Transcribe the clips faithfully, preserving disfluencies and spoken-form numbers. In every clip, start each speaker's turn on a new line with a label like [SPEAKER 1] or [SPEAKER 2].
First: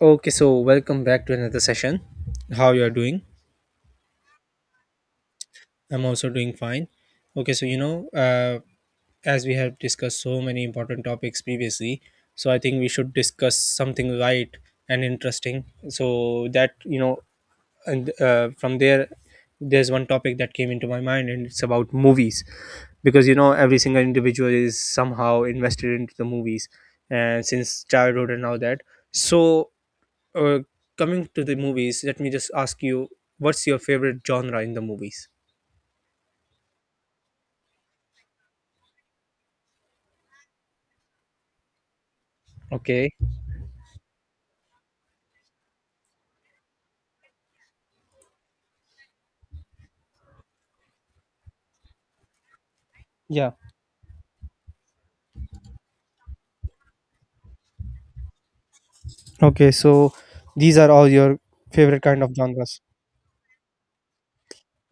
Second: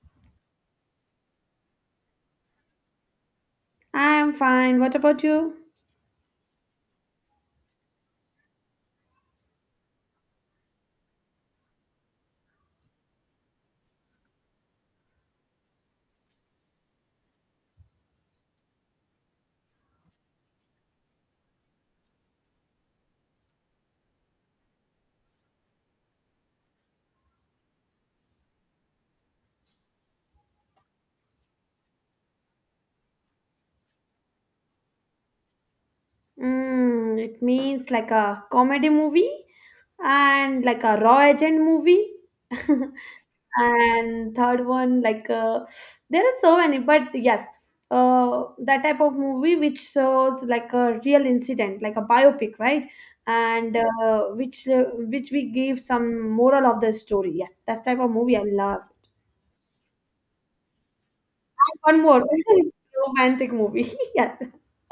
[SPEAKER 1] Okay, so welcome back to another session. How you are doing?
[SPEAKER 2] I'm fine. What about you?
[SPEAKER 1] I'm also doing fine. Okay, so you know, uh, as we have discussed so many important topics previously, so I think we should discuss something light and interesting. So that you know, and uh, from there, there's one topic that came into my mind, and it's about movies, because you know, every single individual is somehow invested into the movies, and since childhood and all that. So Uh, coming to the movies, let me just ask you, what's your favorite genre in the movies?
[SPEAKER 2] Mm, it means like a comedy movie and like a raw agent movie.
[SPEAKER 1] Okay.
[SPEAKER 2] And third one, like uh, there are so many, but yes, uh, that type of movie which shows like a real incident, like a biopic, right?
[SPEAKER 1] Yeah.
[SPEAKER 2] And uh, which uh, which we give some moral of the story. Yes, that type of movie I love.
[SPEAKER 1] Okay. So these are all your
[SPEAKER 2] One
[SPEAKER 1] favorite kind
[SPEAKER 2] more
[SPEAKER 1] of genres.
[SPEAKER 2] romantic movie. Yes,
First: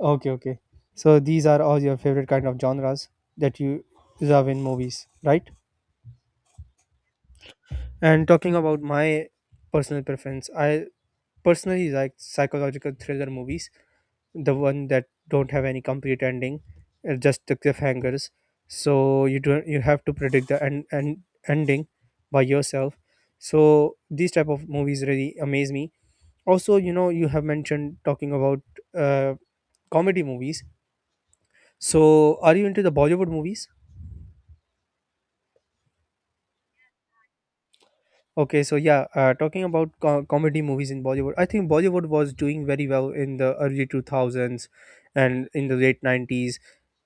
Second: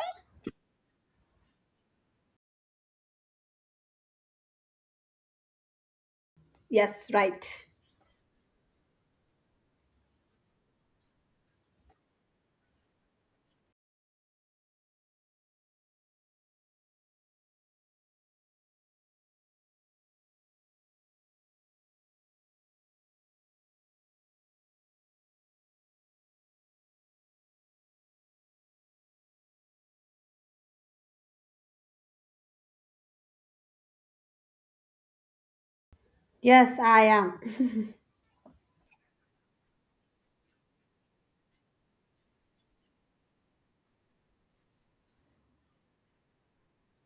[SPEAKER 1] Okay. Okay. So these are all your favorite kind of genres that you love in movies, right?
[SPEAKER 2] yes, right.
[SPEAKER 1] And talking about my personal preference, I personally like psychological thriller movies, the one that don't have any complete ending, uh, just the cliffhangers. So you don't you have to predict the end, end ending by yourself. So these type of movies really amaze me. Also, you know, you have mentioned talking about uh, comedy movies. So are you into the Bollywood movies?
[SPEAKER 2] Yes, I am.
[SPEAKER 1] Okay, so yeah, uh, talking about co- comedy movies in Bollywood, I think Bollywood was doing very well in the early two thousands and in the late nineties,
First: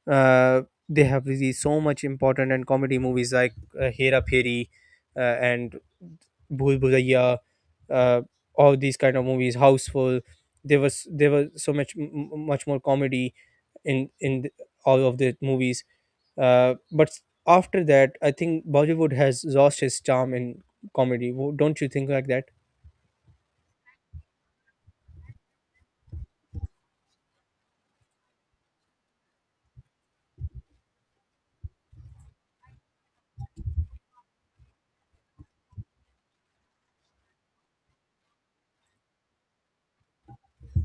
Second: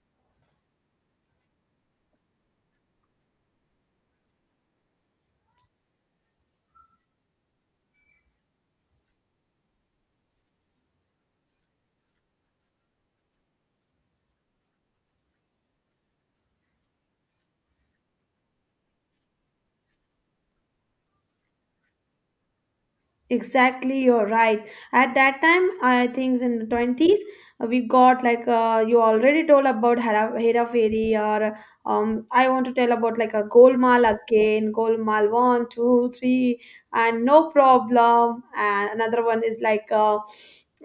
[SPEAKER 1] uh, they have released so much important and comedy movies like uh, Hera Phiri, uh, and Bhul Bhulaiya, uh, all these kind of movies, Houseful. There was there was so much m- m- much more comedy in in th- all of the movies. Uh, but after that, I think Bollywood has lost its charm in comedy. Wo- Don't you think like that?
[SPEAKER 2] Exactly, you're right. At that time, I think in the twenties, uh, we got like uh, you already told about Hera, Hera Fairy, or um, I want to tell about like a Golmaal again, Golmaal one, two, three, and no problem. And another one is like, uh,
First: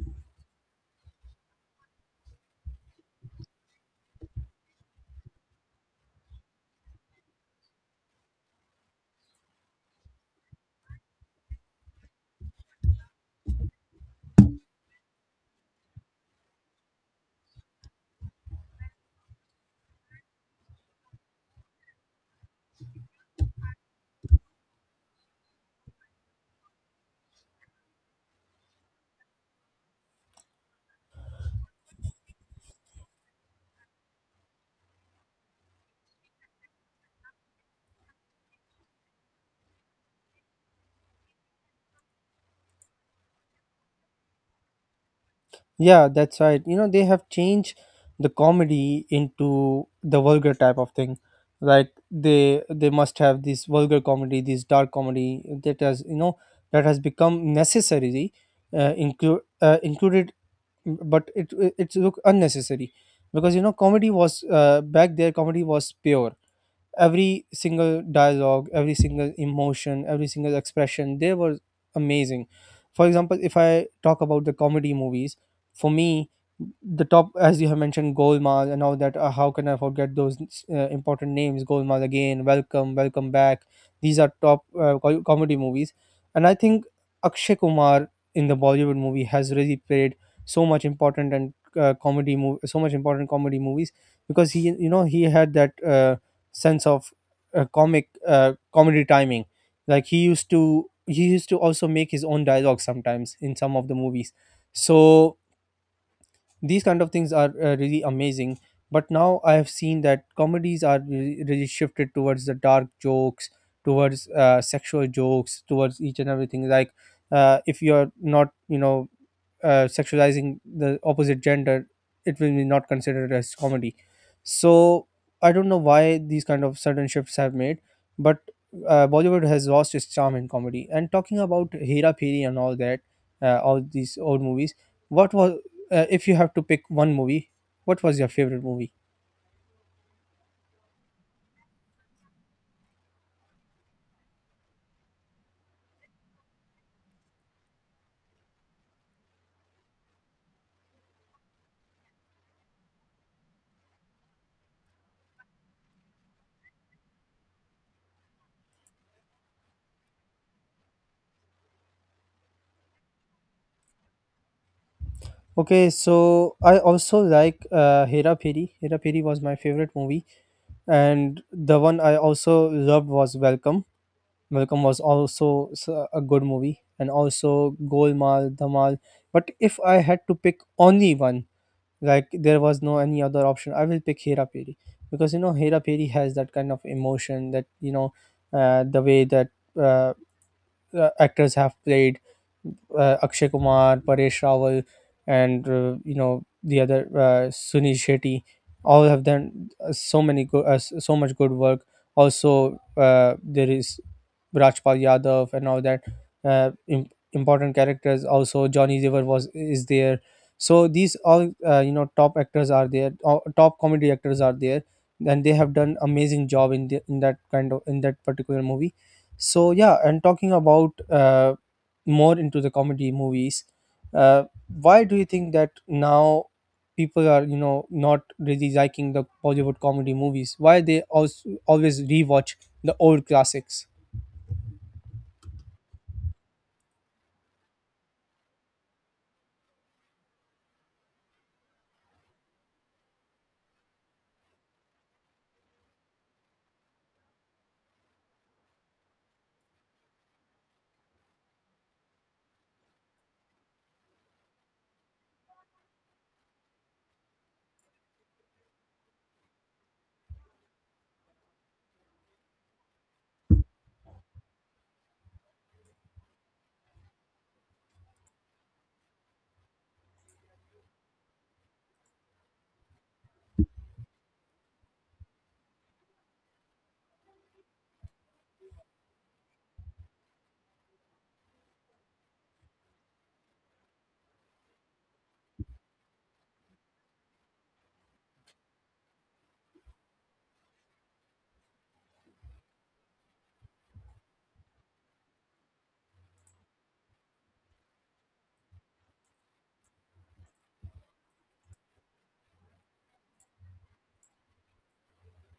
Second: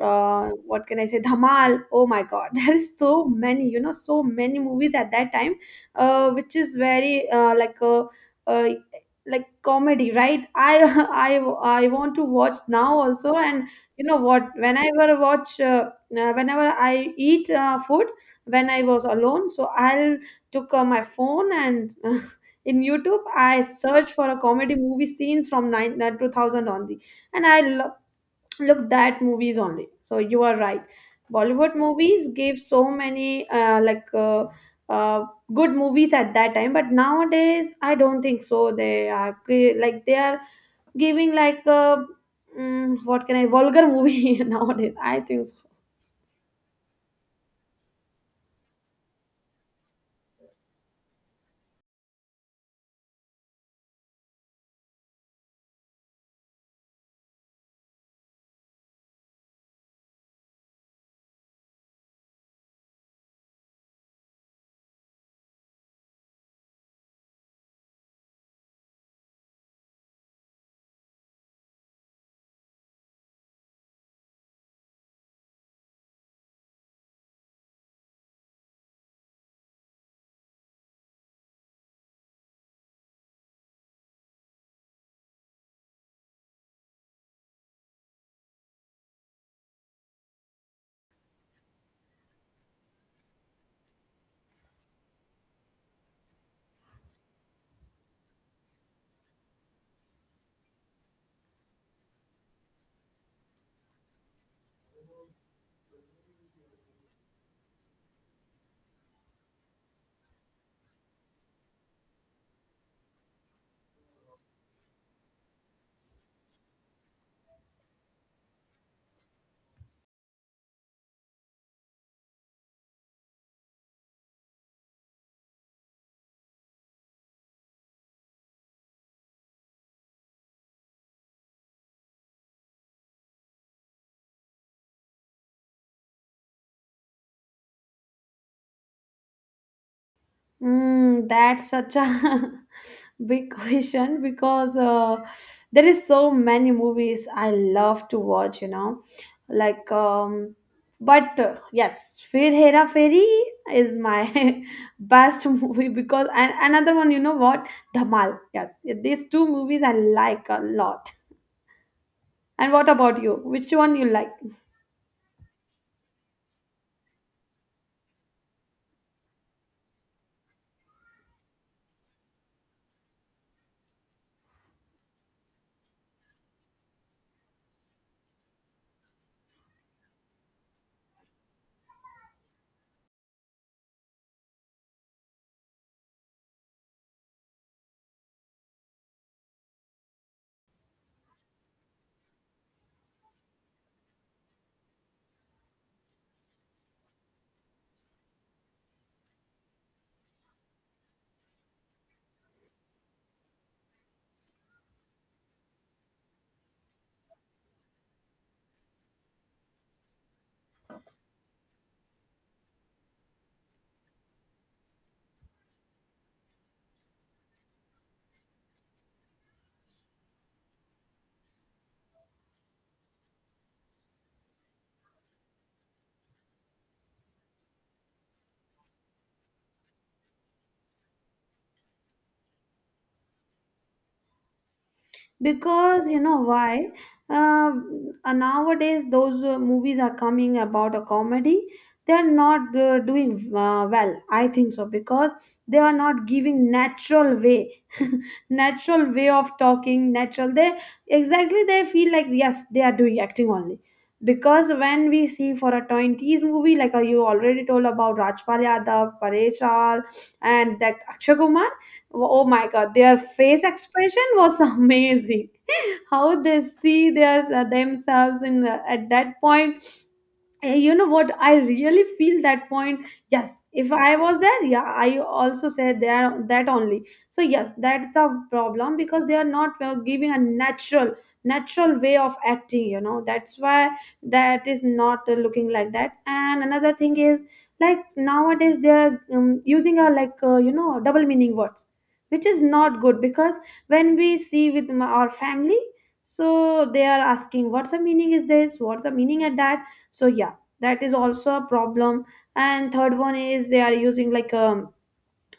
[SPEAKER 2] uh, what can I say, Dhamal. Oh my god, there is so many, you know, so many movies at that time, uh, which is very uh, like uh, uh, like comedy, right I i i want to watch now also. And you know what, whenever watch uh, uh, whenever I eat uh, food when I was alone, so I'll took uh, my phone and in YouTube I search for a comedy movie scenes from nine, uh, two thousand only, and I look that movies only. So you are right, Bollywood movies gave so many uh, like uh, uh, good movies at that time. But nowadays I don't think so they are cre- like they are giving like uh, mm, what can I, vulgar movie. Nowadays I think so.
[SPEAKER 1] Yeah, that's right. You know, they have changed the comedy into the vulgar type of thing. Like they they must have this vulgar comedy, this dark comedy that has, you know that has become necessary, uh, include uh, included, but it it- it's look unnecessary. Because, you know comedy was uh, back there, comedy was pure. Every single dialogue, every single emotion, every single expression, they were amazing. For example, if I talk about the comedy movies, for me, the top, as you have mentioned, Golmaal and all that, uh, how can I forget those uh, important names? Golmaal Again, Welcome, Welcome Back, these are top uh, co- comedy movies. And I think Akshay Kumar in the Bollywood movie has really played so much important and uh, comedy movie so much important comedy movies, because he you know he had that, uh, sense of uh, comic uh, comedy timing. Like he used to he used to also make his own dialogue sometimes in some of the movies. So these kind of things are, uh, really amazing. But now I have seen that comedies are really, really shifted towards the dark jokes, towards uh, sexual jokes, towards each and everything, like, uh, if you're not, you know uh, sexualizing the opposite gender, it will be not considered as comedy. So I don't know why these kind of sudden shifts have made, but uh, Bollywood has lost its charm in comedy. And talking about Hera Phiri and all that, uh, all these old movies, what was uh, if you have to pick one movie, what was your favorite movie?
[SPEAKER 2] Mm, that's such a big question, because uh, there is so many movies I love to watch, you know. Like, um, but uh, yes, Fir Hera Fairy is my best movie, because and another one, you know what? Dhamal. Yes, these two movies I like a lot. And what about you? Which one you like?
[SPEAKER 1] Okay, so I also like uh, Hera Phiri. Hera Phiri was my favorite movie, and the one I also loved was Welcome. Welcome was also s- a good movie, and also Golmaal, Dhamal. But if I had to pick only one, like there was no any other option, I will pick Hera Peri, because you know Hera Peri has that kind of emotion, that, you know uh, the way that, uh, uh, actors have played, uh, Akshay Kumar, Paresh Rawal, and uh, you know the other, uh, Sunil Shetty, all have done, uh, so many good, uh, s- so much good work. Also, uh, there is Rajpal Yadav and all that uh, im- important characters. Also, Johnny Dever was is there. So these all, uh, you know top actors are there, uh, top comedy actors are there, and they have done amazing job in the, in that kind of in that particular movie. So yeah, and talking about, uh, more into the comedy movies, uh, why do you think that now people are, you know not really liking the Bollywood comedy movies? Why they also always rewatch the old classics?
[SPEAKER 2] Because you know why, uh, uh, nowadays those uh, movies are coming about a comedy, they are not uh, doing uh, well, I think so, because they are not giving natural way. Natural way of talking, natural they, exactly they feel like yes, they are doing acting only. Because when we see for a twenties movie, like uh, you already told about Rajpal Yadav, Paresh Raval, and that Akshay Kumar, oh my god, their face expression was amazing. How they see their uh, themselves in uh, at that point. Uh, you know what, I really feel that point. Yes, if I was there, yeah, I also said there that only. So yes, that's the problem, because they are not uh, giving a natural natural way of acting, you know. That's why that is not uh, looking like that. And another thing is, like nowadays they are um, using a like uh, you know, double meaning words, which is not good because when we see with m- our family, so they are asking what the meaning is this, what the meaning at that. So yeah, that is also a problem. And third one is they are using like um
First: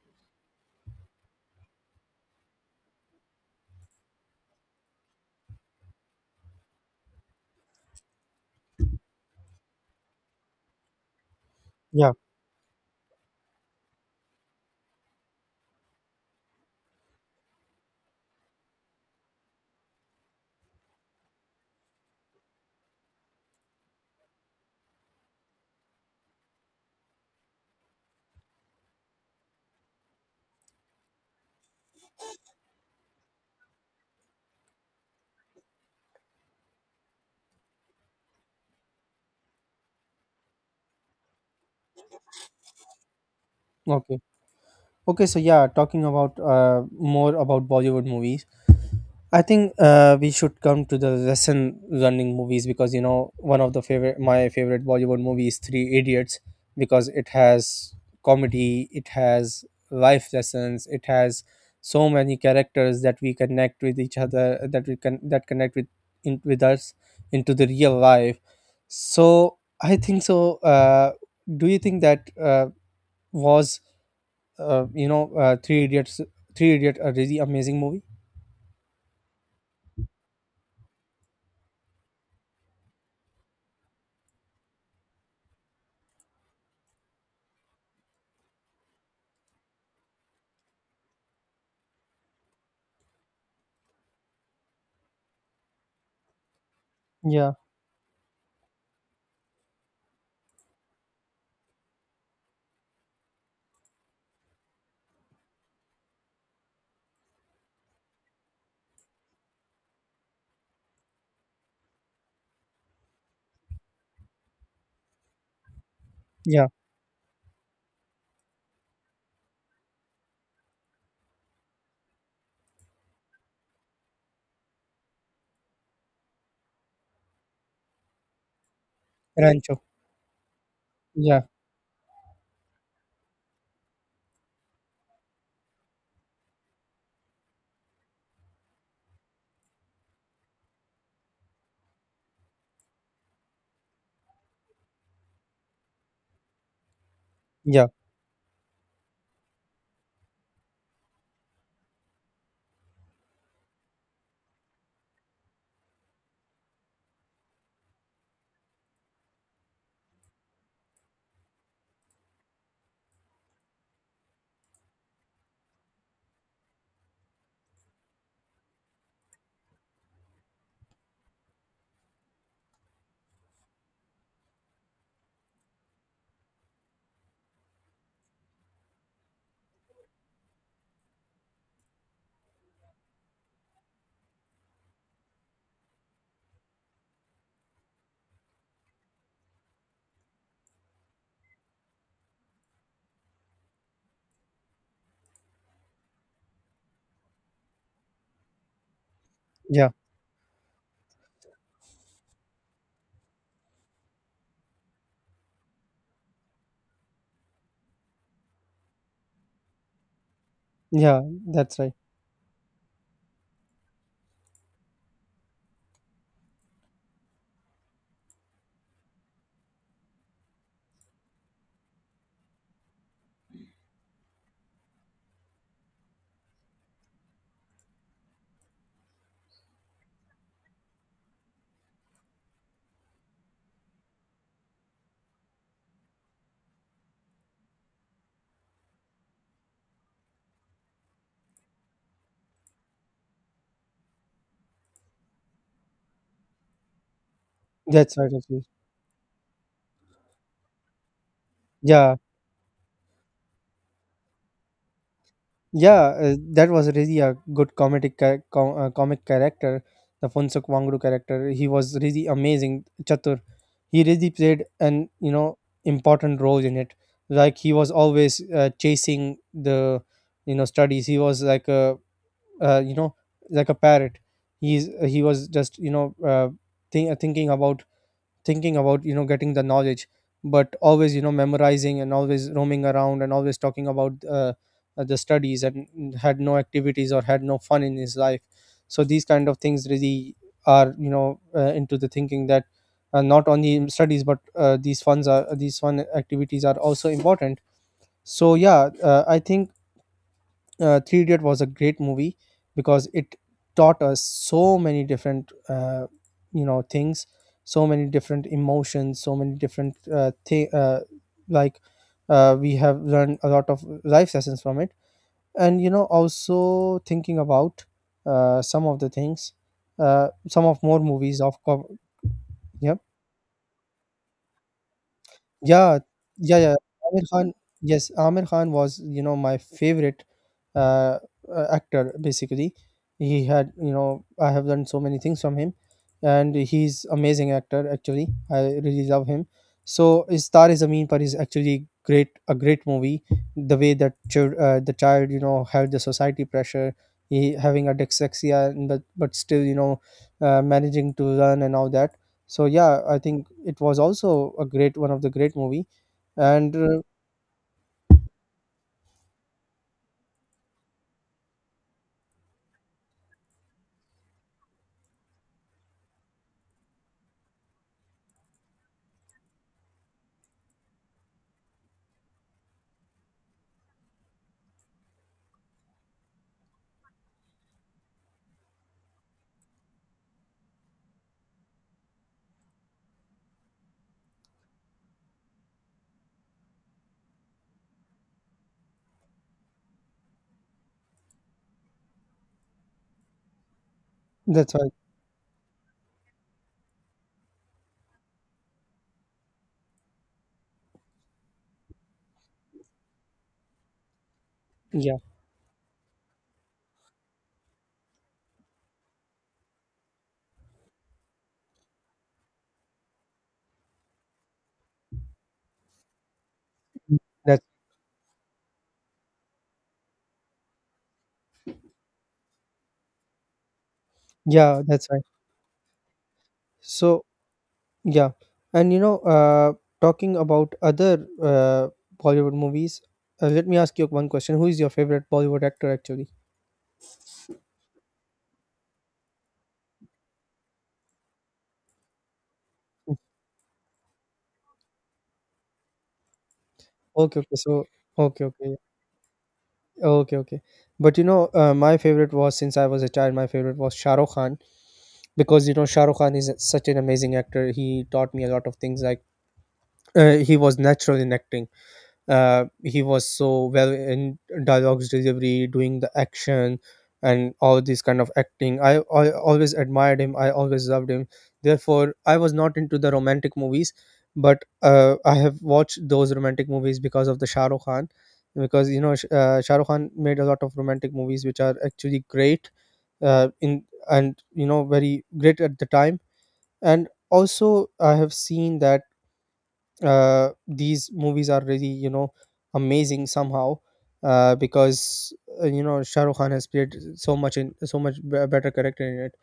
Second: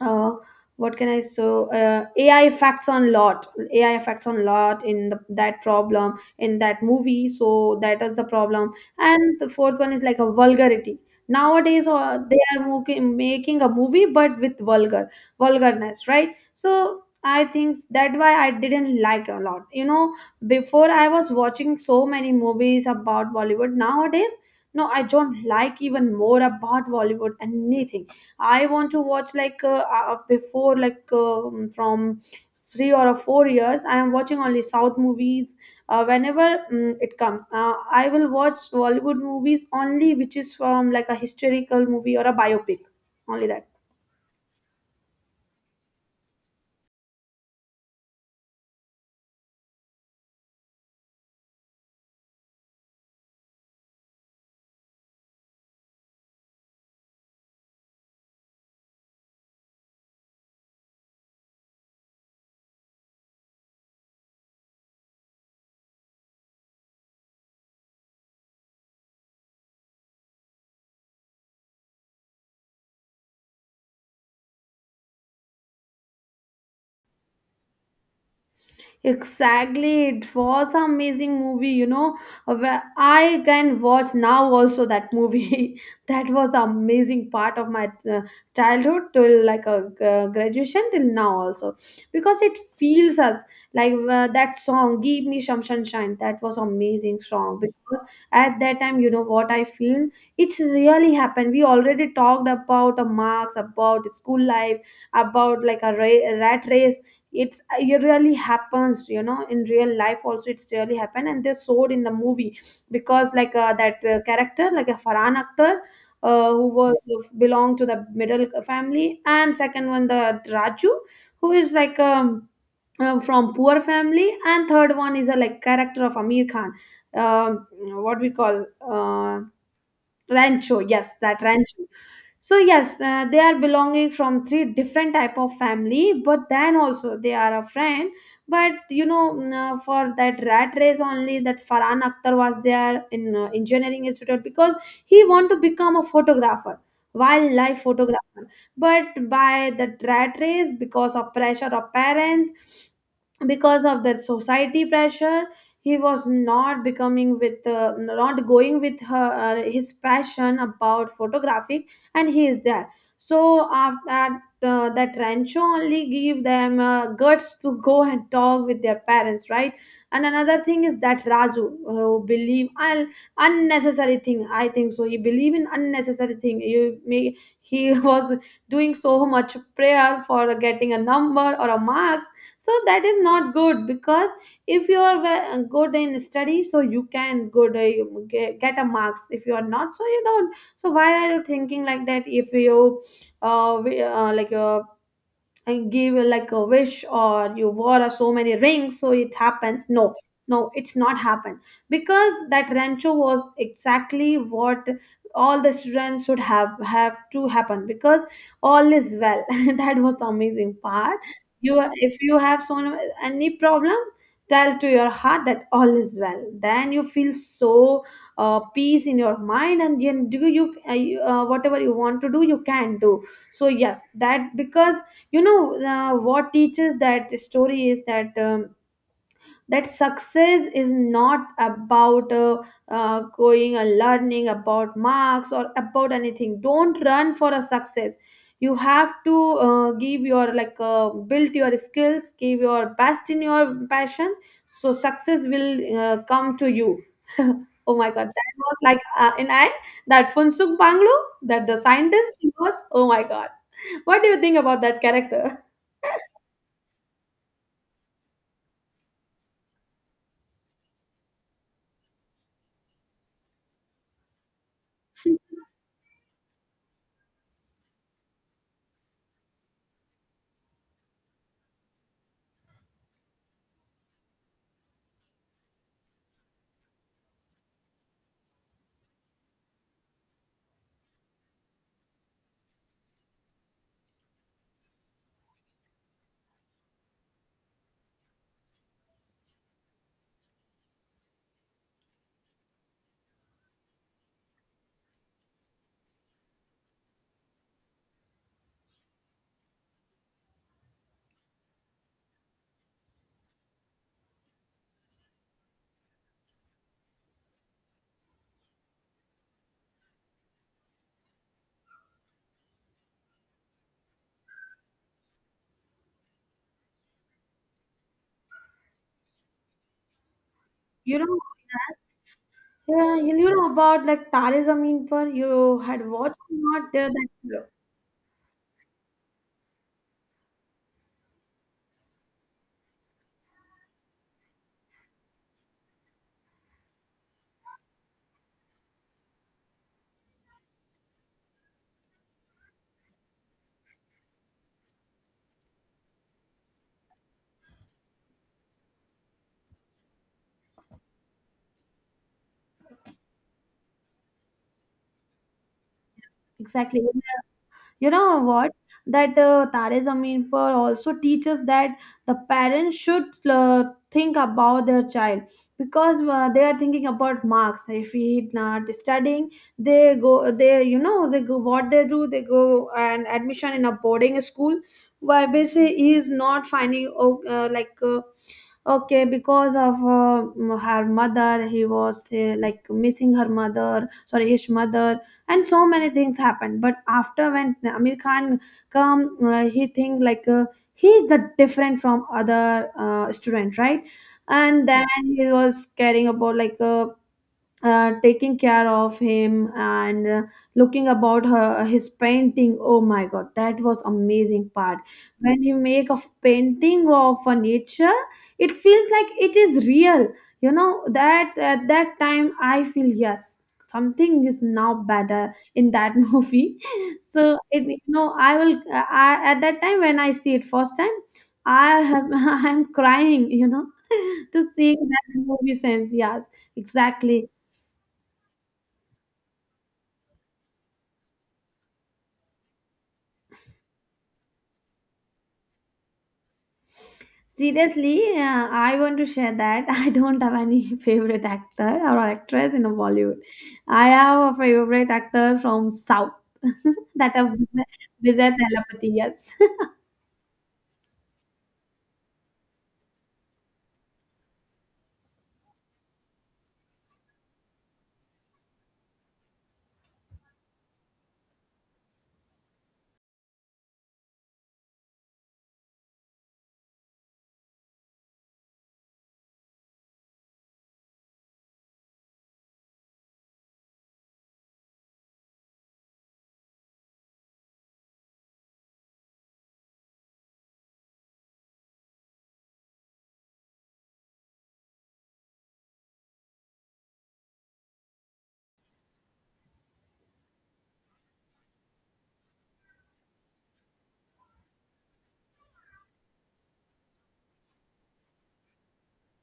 [SPEAKER 2] uh, what can I, so uh, A I effects on lot, A I effects on lot in the, that problem in that movie, so that is the problem. And the fourth one is like a vulgarity. Nowadays
[SPEAKER 1] Yeah.
[SPEAKER 2] uh, they are moki- making a movie but with vulgar vulgarness, right? So I think that why I didn't like a lot, you know. Before I was watching so many movies about Bollywood. Nowadays, no, I don't like even more about Bollywood anything. I want to watch like uh, uh, uh, before like um from three or uh, four years. I am watching only South movies uh, whenever mm it comes. Uh, I will watch Bollywood movies only, which is from like a historical movie or a biopic, only that.
[SPEAKER 1] Okay. Okay. So yeah, talking about uh, more about Bollywood movies. I think, uh, we should come to the lesson learning movies, because you know one of the favorite my favorite Bollywood movie is Three Idiots, because it has comedy, it has life lessons, it has so many characters that we connect with each other, that we can, that connect with in, with us into the real life. So I think so. Uh, do you think that, uh, was, uh, you know uh, Three Idiots Three Idiot a really amazing movie?
[SPEAKER 2] Exactly, it was an amazing movie, you know. uh, Where I can watch now also that movie. That was the amazing part of my uh, childhood till like a uh, graduation till now also, because it feels us like uh, that song "Give Me Some Sunshine." That was amazing
[SPEAKER 1] Yeah,
[SPEAKER 2] song, because at that time, you know what I feel. It's really happened. We already talked about the marks, about school life, about like a ra- rat race. It's it really happens, you know, in real life also it's really happened, and they showed in the movie. Because like uh, that uh, character like a Farhan Akhtar, uh, who
[SPEAKER 1] yeah,
[SPEAKER 2] was belonged to the middle family. And second one, the Raju, who is like um, uh, from poor family. And third one is a like character of Amir Khan, um, what we call, uh,
[SPEAKER 1] Rancho.
[SPEAKER 2] Rancho, yes, that
[SPEAKER 1] Yeah,
[SPEAKER 2] Rancho. So yes, uh, they are belonging from three different type of family, but then also they are a friend. But you know, mm, uh, for that rat race only, that Farhan Akhtar was there in uh, engineering institute, because he want to become a photographer, wildlife
[SPEAKER 1] yeah,
[SPEAKER 2] photographer. But by that rat race, because of pressure of parents, because of the society pressure, he was not becoming with uh, not going with her, uh, his passion about photography, and he is there. So after that uh, that Rancho only give them uh, guts to go and talk with their parents, right? And another thing is that Raju uh, who believe un unnecessary thing, I think so, he believe in unnecessary thing, you may. He was doing so much prayer for getting a number or a mark. So that is not good because if you are ve- good in study, so you can good uh, get get a marks. If you are not, so you don't. So why are you thinking like that? If you uh, we- uh like uh, and give uh, like a wish, or you wore uh, so many rings, so it happens,
[SPEAKER 1] yeah,
[SPEAKER 2] no, no, it's not happened. Because that Rancho was exactly what all the students should have have to happen, because all is well. That was the amazing part.
[SPEAKER 1] yeah.
[SPEAKER 2] You,
[SPEAKER 1] That's right.
[SPEAKER 2] if you have so any problem, tell to your heart that all is well, then you feel so uh, peace in your mind, and you do you uh, you, uh, whatever you want to do, you can do. So yes, that because you know uh, what teaches that story is that um, that success is not about uh, uh, going and learning about marks or about anything. Don't run for a success. You have to uh, give your like uh, build your skills, give your best in your passion, so success will uh, come to you. Oh my
[SPEAKER 1] That's
[SPEAKER 2] god,
[SPEAKER 1] right.
[SPEAKER 2] that
[SPEAKER 1] Actually,
[SPEAKER 2] was like uh, in I that Funsuk Banglo, that the
[SPEAKER 1] yeah,
[SPEAKER 2] scientist, he was, oh my god, what do you think about that character?
[SPEAKER 1] yeah. Uh, that was really a good comedic ca- com- uh, comic character, the Funsuk Wangru character. He was really amazing. Chatur, he really played an you know important role in it. Like he was always, uh, chasing the you know studies. He was like a, uh, you know like a parrot. He's he was just you know uh, think, thinking about thinking about you know getting the knowledge. But always you know memorizing, and always roaming around, and always talking about, uh, the studies, and had no activities or had no fun in his life. So these kind of things really are, you know uh, into the thinking that, uh, not only studies but, uh, these funds are these fun activities are also important. So yeah, uh, I think, uh, Three Idiot was a great movie, because it taught us so many different, uh, you know things, so many different emotions, so many different, uh, thi- uh, like uh, we have learned a lot of life lessons from it. And you know also thinking about, uh, some of the things, uh, some of more
[SPEAKER 2] You know,
[SPEAKER 1] movies of co- yeah.
[SPEAKER 2] yeah, you you know about like Tare Zameen Par. You
[SPEAKER 1] Yeah,
[SPEAKER 2] had watched or
[SPEAKER 1] yeah, yeah.
[SPEAKER 2] not uh,
[SPEAKER 1] Amir Khan,
[SPEAKER 2] that uh,
[SPEAKER 1] yes, Amir Khan was, you know, my favorite, uh, uh, actor basically. He had, you know, I have learned so many things from him, and he's amazing actor actually. I really love him. So, Star is Zameen Par is actually great, a great movie. The way that, chil- uh, the child, you know, had the society pressure, he having a dyslexia, and but but still, you know, uh, managing to learn and all that. So yeah, I think it was also a great one of the great movie. And, uh,
[SPEAKER 2] exactly. You know what? That uh, Tare Zameen Par also teaches that the parents should uh, think about their child. Because uh, they are thinking about marks. If he not studying, they go. They, you know, they go. What they do? They go and admission in a boarding school. Why basically he is not finding, oh, uh, like. Uh, okay, because of uh, her mother he was uh, like missing her mother, sorry his mother, and so many things happened. But after when Amir Khan come, uh, he think like uh, he is the different from other uh, student, right?
[SPEAKER 1] that's
[SPEAKER 2] And
[SPEAKER 1] why.
[SPEAKER 2] then he was caring about like uh, uh, taking care of him and uh, looking about her his painting, oh my god, that was amazing part.
[SPEAKER 1] Yeah.
[SPEAKER 2] When you make a f- painting of a nature, it feels like it is real. You know that at that time, I feel yes, something is now better in that movie. So
[SPEAKER 1] that
[SPEAKER 2] it, you know, I will, I, at that time when I see it first time, I have I am crying, you know, to
[SPEAKER 1] Yeah,
[SPEAKER 2] see
[SPEAKER 1] that's right.
[SPEAKER 2] that movie sense. Yes,
[SPEAKER 1] So
[SPEAKER 2] exactly.
[SPEAKER 1] yeah, and you know uh talking about other uh Bollywood movies, uh, let me ask you one question. Who is your favorite Bollywood actor actually?
[SPEAKER 2] Seriously, uh, I want to share that I don't have any favorite actor or actress in Bollywood. I have a favorite actor from South, that
[SPEAKER 1] Okay,
[SPEAKER 2] have
[SPEAKER 1] okay,
[SPEAKER 2] Vijay
[SPEAKER 1] so okay,
[SPEAKER 2] Vijay
[SPEAKER 1] okay,
[SPEAKER 2] Thalapathy. Yes,
[SPEAKER 1] yeah. Okay, okay. But you know uh, my favorite was since I was a child, my favorite was Shah Rukh Khan, because you know Shah Rukh Khan is such an amazing actor. He taught me a lot of things, like, uh, he was natural in acting, uh, he was so well in dialogues delivery, doing the action, and all this kind of acting. I, I always admired him. I always loved him. Therefore I was not into the romantic movies, but, uh, I have watched those romantic movies because of the Shah Rukh Khan. Because you know Sh- uh, Shah Rukh Khan made a lot of romantic movies which are actually great, uh, in, and you know very great at the time. And also I have seen that, uh, these movies are really, you know amazing somehow, uh, because, uh, you know Shah Rukh Khan has played so much in so much b- better character in it.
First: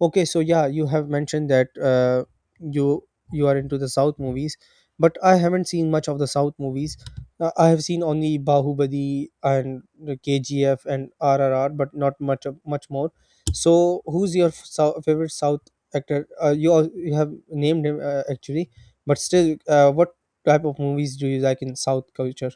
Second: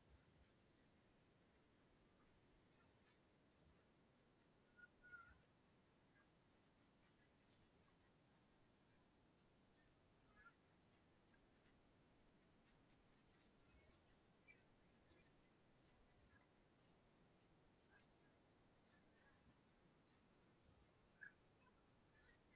[SPEAKER 1] Okay, so yeah, you have mentioned that, uh, you you are into the South movies, but I haven't seen much of the South movies. Uh, I have seen only Bahubali and the K G F and R R R, but not much of, much more. So, who's your f- sou- favorite South actor? Uh, you al- you have named him, uh, actually, but still, uh, what type of movies do you like in South culture?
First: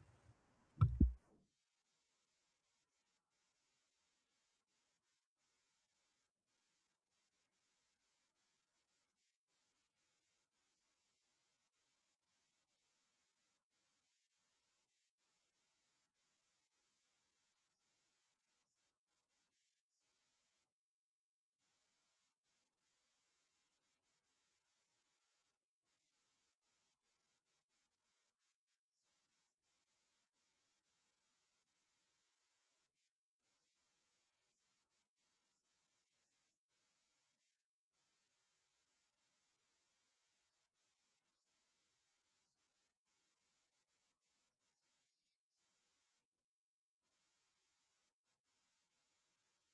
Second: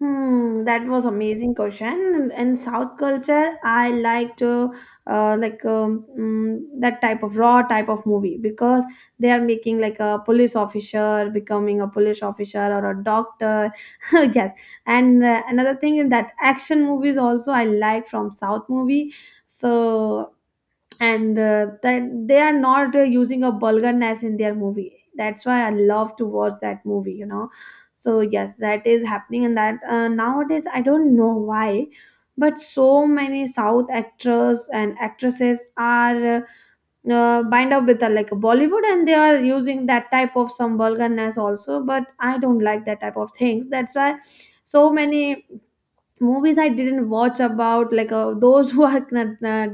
[SPEAKER 2] hmm, that was amazing question. In, in South culture, I like to uh, like um, mm, that type of raw type of movie, because they are making like a police officer, becoming a police officer or a doctor. Yes, and uh, another thing, in that action movies also I like from South movie. So and uh, that they are not uh, using a vulgarness in their movie, that's why I love to watch that movie you know So yes, that is happening. And that uh, nowadays I don't know why, but so many south actors and actresses are uh, uh, bind up with the like Bollywood, and they are using that type of some vulgarness also, but I don't like that type of things. That's why so many movies I didn't watch about like uh, those who are not, not,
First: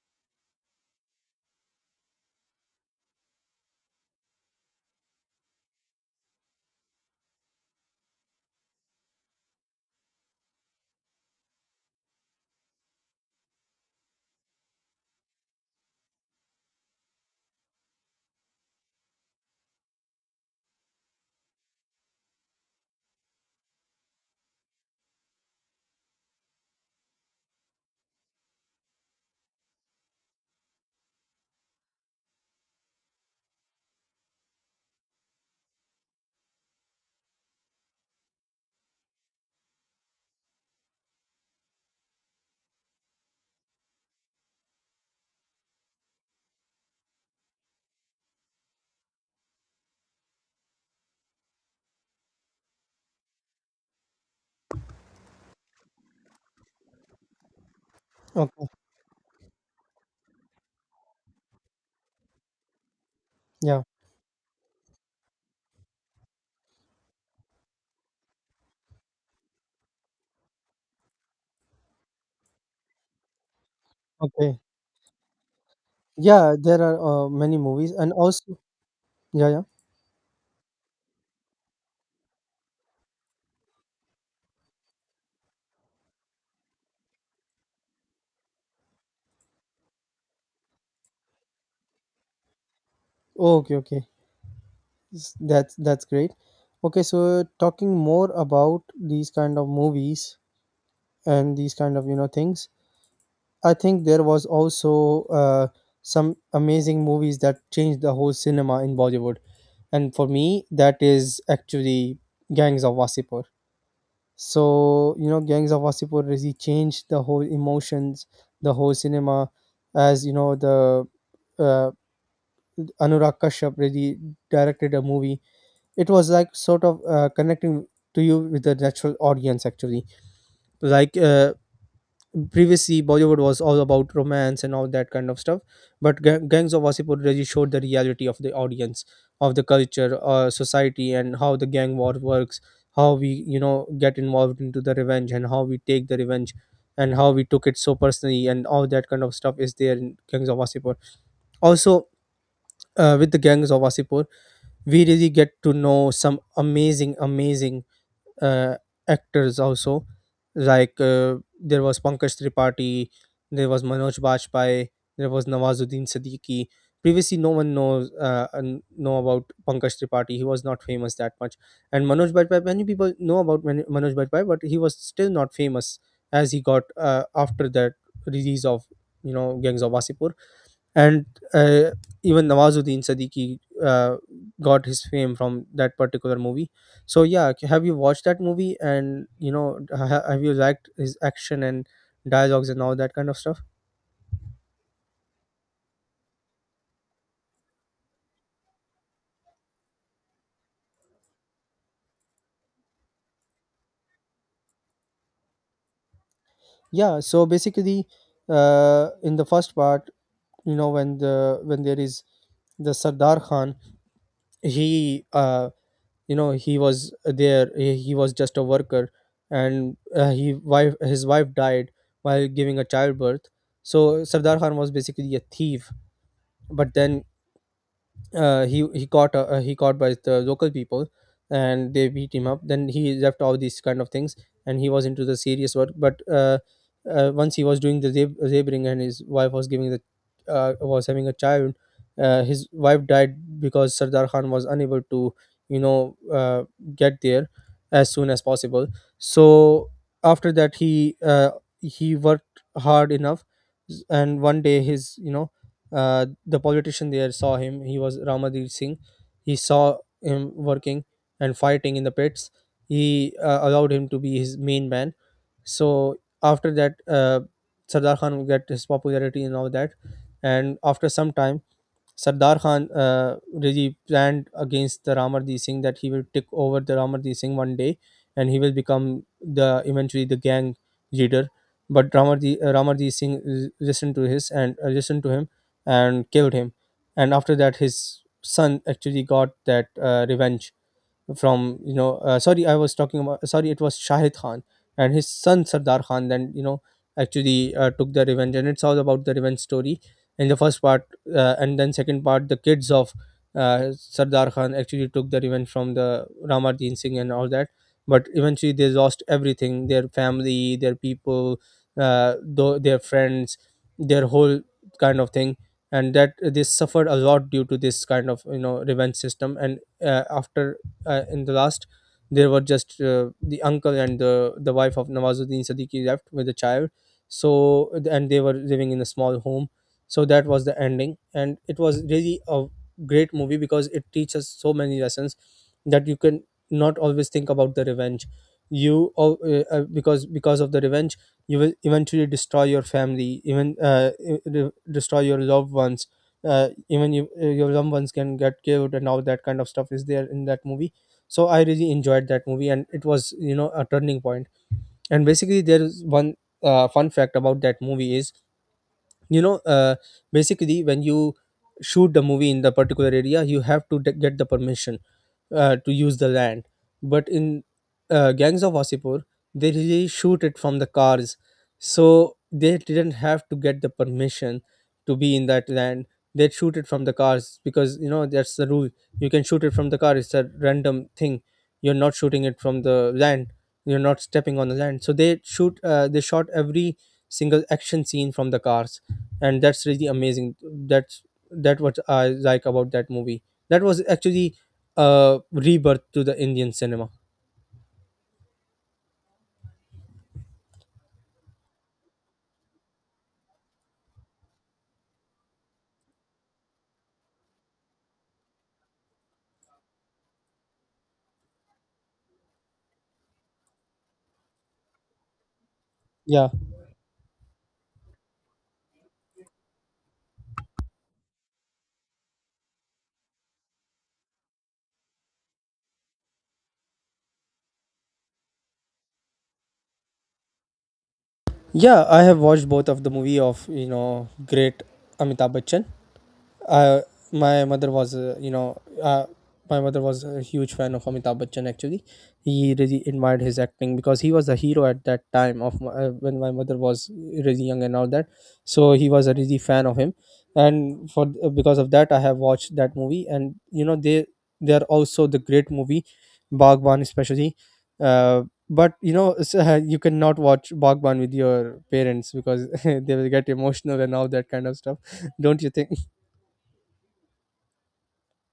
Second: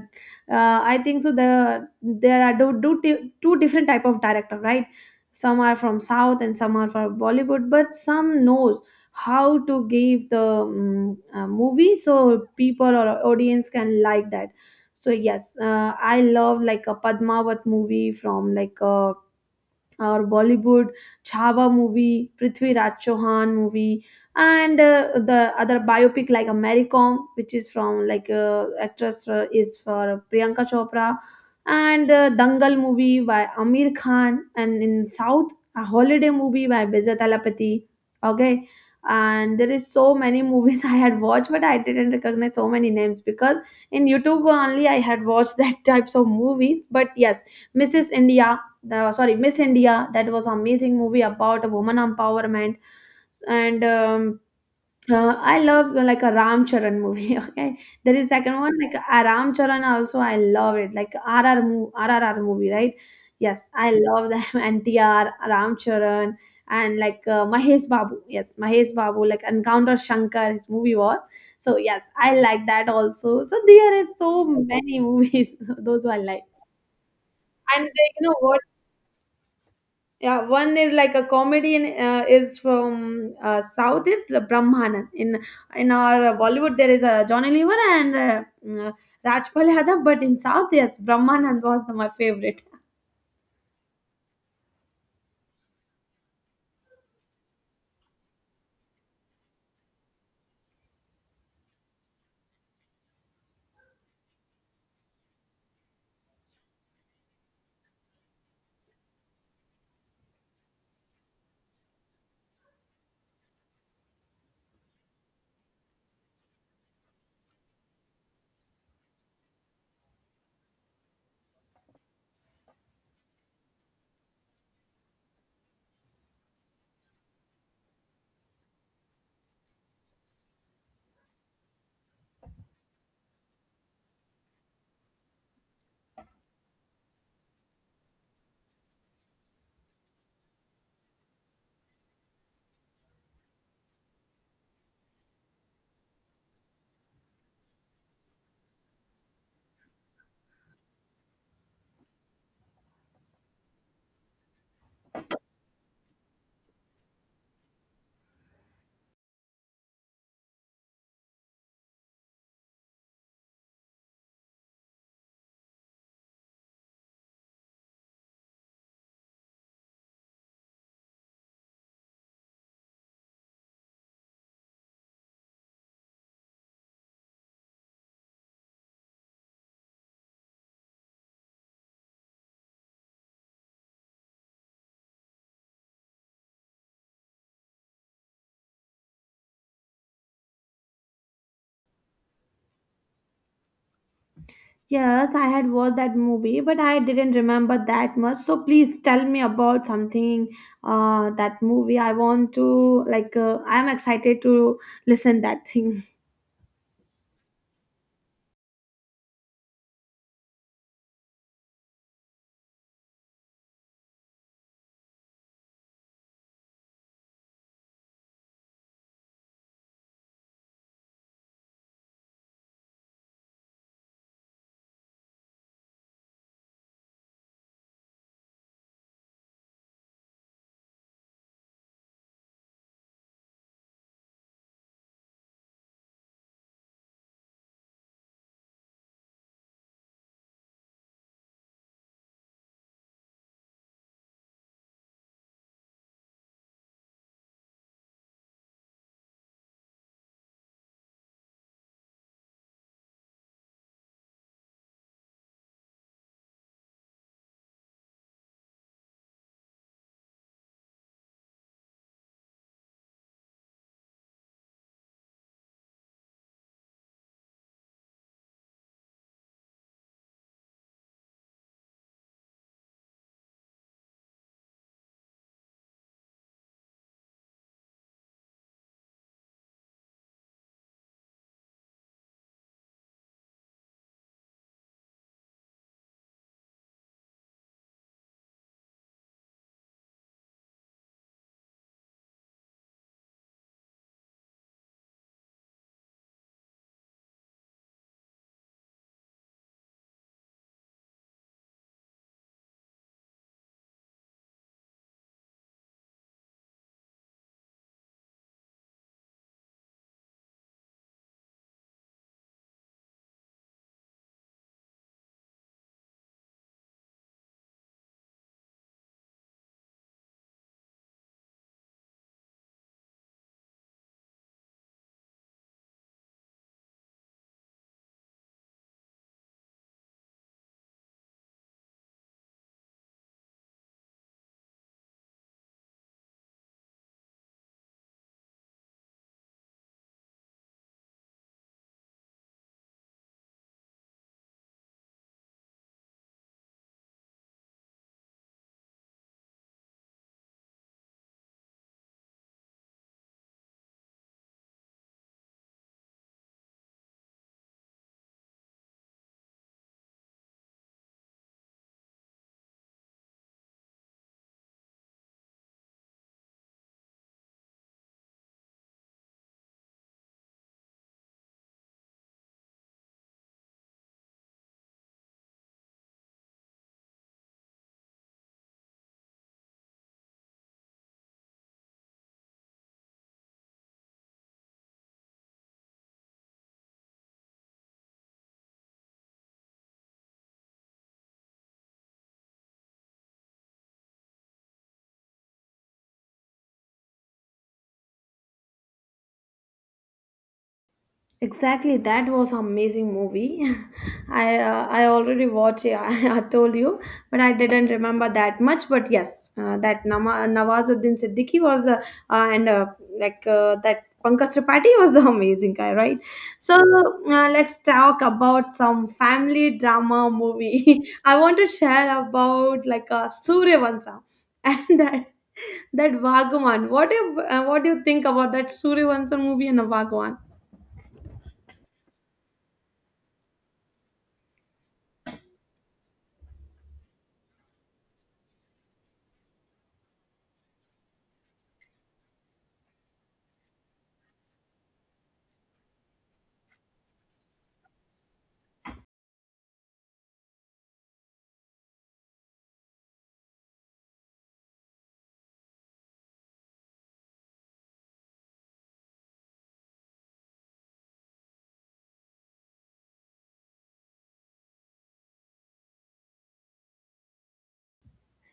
[SPEAKER 2] uh, I think so the there are do, do t- two different type of director, right? Some are from south and some are from Bollywood, but some knows how to give the um, uh, movie so people or audience can like that. So yes, uh, I love like a Padmavat movie from like uh, or Bollywood, Chhava movie, Prithvi Raj Chauhan movie, and uh, the other biopic like Americom, which is from like uh, actress uh, is for Priyanka Chopra, and uh, Dangal movie by Amir Khan, and in South a holiday movie by Bijay Talapati. Okay, and there is so many movies I had watched, but I didn't recognize so many names because in YouTube only I had watched that types of movies. But yes, Missus India, the sorry miss india, that was amazing movie about a woman empowerment. And um, uh, I love uh, like a Ram Charan movie okay. There is second
[SPEAKER 1] Okay.
[SPEAKER 2] one like a Ram Charan also I love it, like R R mo- R R R movie, right? Yes,
[SPEAKER 1] Yeah.
[SPEAKER 2] I love them. NTR, Ram Charan, and like uh, Mahesh Babu. Yes, Mahesh Babu, like Encounter Shankar, his movie was, so yes, I like that also. So there is so
[SPEAKER 1] Okay.
[SPEAKER 2] many movies those I like.
[SPEAKER 1] Yeah, there are, uh, many
[SPEAKER 2] And uh,
[SPEAKER 1] movies, and
[SPEAKER 2] you know
[SPEAKER 1] also,
[SPEAKER 2] what,
[SPEAKER 1] yeah, yeah.
[SPEAKER 2] yeah, one is like a comedian, uh, is from uh, south, is the Brahmanan. in in our Bollywood there is a Johnny Lever and uh, uh, Rajpal Yadav, but in south, yes, Brahmanan was the, my favorite.
[SPEAKER 1] Oh, okay, okay. S- That's that's great. Okay, so talking more about these kind of movies and these kind of you know things. I think there was also, uh, some amazing movies that changed the whole cinema in Bollywood, and for me, that is actually Gangs of Wasipur. So you know, Gangs of Wasipur really changed the whole emotions, the whole cinema, as you know the uh, Anurag Kashyap really directed a movie. It was like sort of, uh, connecting to you with the natural audience actually. Like uh, previously, Bollywood was all about romance and all that kind of stuff, but Ga- gangs of Wasseypur really showed the reality of the audience, of the culture, uh, society, and how the gang war works, how we you know get involved into the revenge, and how we take the revenge, and how we took it so personally, and all that kind of stuff is there in Gangs of Wasseypur also. Uh, with the Gangs of Wasseypur, we really get to know some amazing amazing uh, actors also, like uh, there was Pankaj Tripathi, there was Manoj Bajpayee, there was Nawazuddin Siddiqui. Previously, no one knows uh, and know about Pankaj Tripathi. He was not famous that much, and Manoj Bajpayee, many people know about Man- Manoj Bajpayee, but he was still not famous as he got uh, after that release of you know Gangs of Wasipur. And uh, even Nawazuddin Siddiqui uh, got his fame from that particular movie. So yeah, k- have you watched that movie? And you know, ha- ha- have you liked his action and dialogues and all that kind of stuff?
[SPEAKER 2] Yes, I had watched that movie, but I didn't remember that much, so please tell me about something. Uh, that movie I want to like uh, I'm excited to listen that thing.
[SPEAKER 1] Yeah. So basically, uh, in the first part, you know, when the when there is the Sardar Khan, he uh, you know, he was there, he, he was just a worker. And uh, he wife his wife died while giving a childbirth. So Sardar Khan was basically a thief, but then uh, he he caught uh, uh, he caught by the local people, and they beat him up. Then he left all these kind of things, and he was into the serious work. But uh, uh, once he was doing the lab- laboring, and his wife was giving the uh, was having a child. Uh, his wife died because Sardar Khan was unable to you know uh, get there as soon as possible. So after that he uh, he worked hard enough, and one day, his you know uh, the politician there saw him. He was Ramadir Singh. He saw him working and fighting in the pits. He uh, allowed him to be his main man. So after that, uh, Sardar Khan got his popularity and all that. And after some time, Sardar Khan uh, really planned against the Ramardeep Singh, that he will take over the Ramardeep Singh one day, and he will become the eventually the gang leader. But Ramardeep, uh, Ramardeep Singh l- listened to his, and uh, listened to him, and killed him. And after that, his son actually got that uh, revenge from, you know, uh, sorry, I was talking about, sorry, it was Shahid Khan, and his son Sardar Khan then, you know, actually uh, took the revenge, and it's all about the revenge story in the first part. Uh, and then, second part, the kids of uh, Sardar Khan actually took the revenge from the Ramarjeen Singh and all that. But eventually, they lost everything, their family, their people, uh, though their friends, their whole kind of thing. And that, they suffered a lot due to this kind of, you know, revenge system. And uh, after uh, in the last, there were just uh, the uncle and the the wife of Nawazuddin Siddiqui left with a child. So, and they were living in a small home. So that was the ending, and it was really a great movie, because it teaches so many lessons, that you can not always think about the revenge. You al- uh, uh, because because of the revenge, you will eventually destroy your family, even uh, e- de- destroy your loved ones. Uh, even you, uh, your loved ones can get killed, and all that kind of stuff is there in that movie. So I really enjoyed that movie, and it was, you know, a turning point point. And basically, there is one uh, fun fact about that movie is, you know uh, basically, when you shoot the movie in the particular area, you have to de- get the permission uh, to use the land. But in uh, Gangs of Wasipur, they really shoot it from the cars, so they didn't have to get the permission to be in that land. They shoot it from the cars because, you know, that's the rule. You can shoot it from the car, it's a random thing. You're not shooting it from the land, you're not stepping on the land. So they shoot uh, they shot every single action scene from the cars, and that's really amazing. That's that what I like about that movie. That was actually a rebirth to the Indian cinema.
[SPEAKER 2] Exactly, that was amazing movie. I uh, I already watched it, I told you, but I didn't remember that much. But yes, uh, that Nama, Nawazuddin Siddiqui was the uh, and uh, like uh, that Pankaj Tripathi was the amazing guy, right?
[SPEAKER 1] Yeah,
[SPEAKER 2] So uh, let's talk about some family drama movie. I want to share about like uh, Suryavansham and that that Vagwan. What do you, uh, what do you think about that Suryavansham movie and a Vagwan?
[SPEAKER 1] yeah, I have watched both of the movie of, you know, great Amitabh Bachchan. uh, my mother was, uh, you know uh, my mother was a huge fan of Amitabh Bachchan actually. He really admired his acting, because he was a hero at that time of my, uh, when my mother was really young and all that. So he was a really fan of him. And for uh, because of that, I have watched that movie, and, you know, they they are also the great movie. Bagban especially, uh, but you know, s- you cannot watch Bagban with your parents because they will get emotional and all that kind of stuff. Don't you think?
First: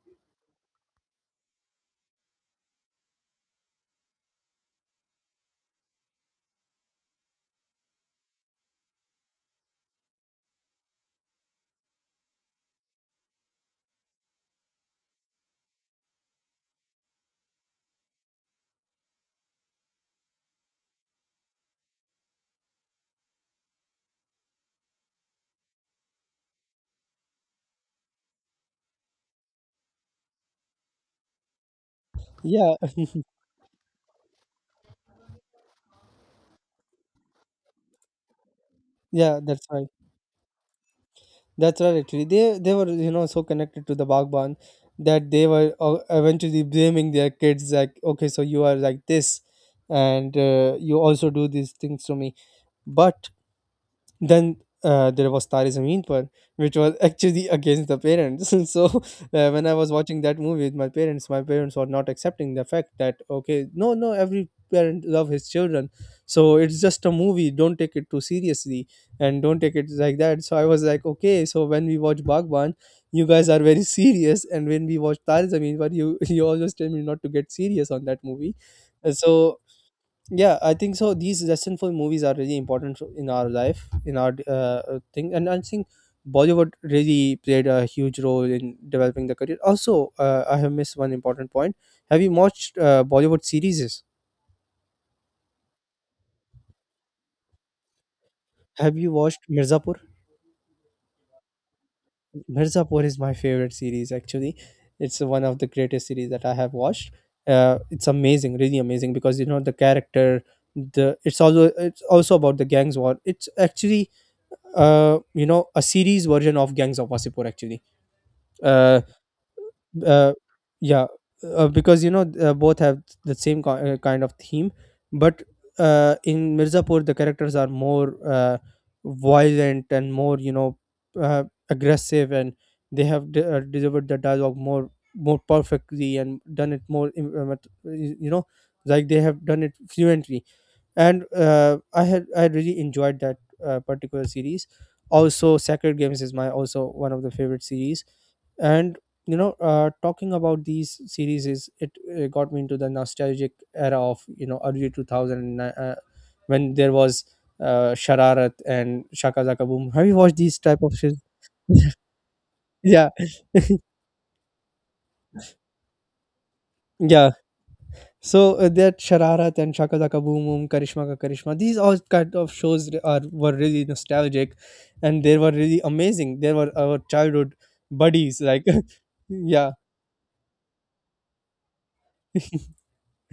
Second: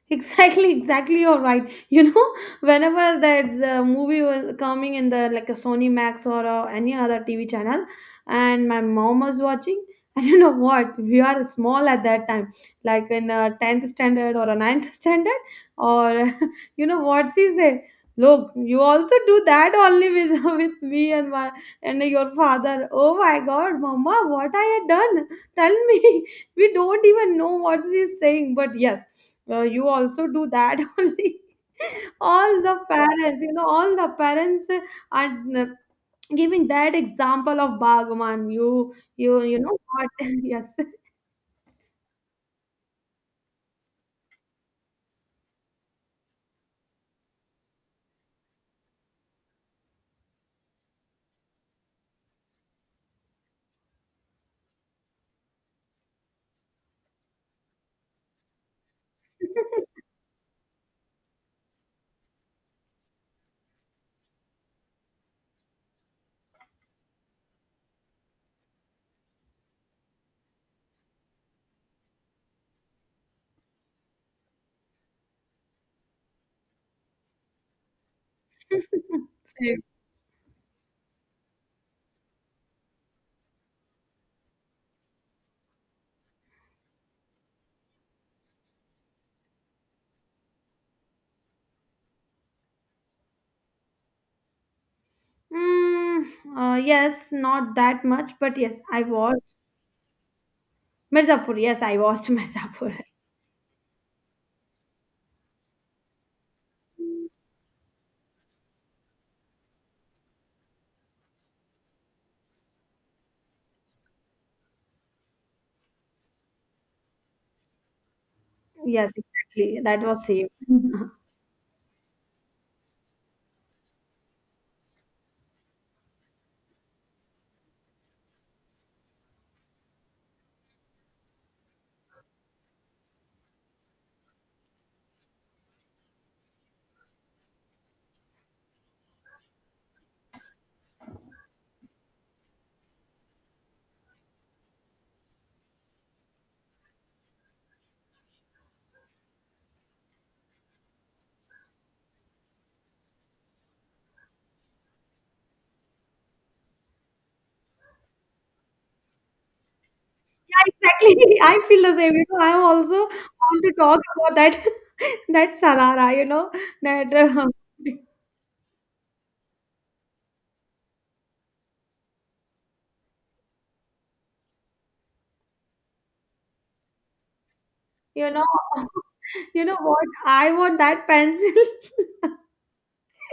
[SPEAKER 2] Exactly, exactly. You're right. You know, whenever that the movie was coming in the like a Sony Max or uh, any other T V channel, and my mom was watching, and you know what? We are small at that time, like in a tenth standard or a ninth standard, or you know what she said. Look, you also do that only with with me and my and your father. Oh my God, Mama, what I had done? Tell me, we don't even know what she's saying, but yes, uh, you also do that only. All the
[SPEAKER 1] Yeah,
[SPEAKER 2] parents, you know, all the parents uh, are uh, giving that example of Bhagwan. you
[SPEAKER 1] yeah,
[SPEAKER 2] you you
[SPEAKER 1] that's
[SPEAKER 2] know
[SPEAKER 1] right.
[SPEAKER 2] what? Yes.
[SPEAKER 1] That's right. Actually, they they were, you know, so connected to the Bagban that they were uh, eventually blaming their kids, like, okay, so you are like this, and uh, you also do these things to me. But then uh, there was Tare Zameen Par, which was actually against the parents. So uh, when I was watching that movie with my parents, my parents were not accepting the fact that, okay, no, no, every parent love his children. So it's just a movie, don't take it too seriously, and don't take it like that. So I was like, okay. So when we watch Bhagwan, you guys are very serious, and when we watch Tare Zameen Par, you you always tell me not to get serious on that movie. Uh, So yeah, I think so these lessons for movies are really important for- in our life, in our uh, thing. And I think Bollywood really played a huge role in developing the career also. uh, I have missed one important point. Have you watched uh, Bollywood series?
[SPEAKER 2] Mm, uh, yes, not that much, but yes,
[SPEAKER 1] Have
[SPEAKER 2] I
[SPEAKER 1] you
[SPEAKER 2] watched
[SPEAKER 1] watched Mirzapur?
[SPEAKER 2] Mirzapur. Yes, I watched Mirzapur.
[SPEAKER 1] Mirzapur is my favorite series, actually. It's one of the greatest series that I have watched. Uh, it's amazing, really amazing, because, you know, the character, the it's also, it's also about the gangs war. It's actually uh you know, a series version of Gangs of Wasipur actually. uh,
[SPEAKER 2] Yes, exactly. That was
[SPEAKER 1] uh
[SPEAKER 2] same.
[SPEAKER 1] yeah. Uh, because, you know, uh, both have the same ki- uh, kind of theme. But uh in Mirzapur, the characters are more uh violent and more, you know, uh, aggressive, and they have de- uh, delivered the dialogue more, more perfectly, and done it more im- uh, mat- you know, like, they have done it fluently. And uh, I had I really enjoyed that uh, particular series. Also, Sacred Games is my also one of the favorite series, and, you know, uh, talking about these series is it, uh got me into the nostalgic era of, you know, early two thousand, uh, when there was uh, Shararat and Shaka Zaka Boom. Have you watched these
[SPEAKER 2] Yeah,
[SPEAKER 1] type of
[SPEAKER 2] exactly.
[SPEAKER 1] shows?
[SPEAKER 2] I feel the same. You know, I also
[SPEAKER 1] Yeah,
[SPEAKER 2] want to talk about that that sarara, you know, that
[SPEAKER 1] yeah.
[SPEAKER 2] uh,
[SPEAKER 1] So, uh, that Shararat and Shaka Zaka Boom Boom, Karishma Ka Karishma, these all kind of shows re- are were really nostalgic, and they were really amazing. They were our childhood
[SPEAKER 2] you
[SPEAKER 1] buddies.
[SPEAKER 2] know,
[SPEAKER 1] Like,
[SPEAKER 2] you
[SPEAKER 1] yeah,
[SPEAKER 2] know what? I want that pencil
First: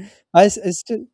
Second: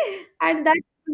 [SPEAKER 1] I, s-
[SPEAKER 2] and
[SPEAKER 1] I
[SPEAKER 2] that
[SPEAKER 1] still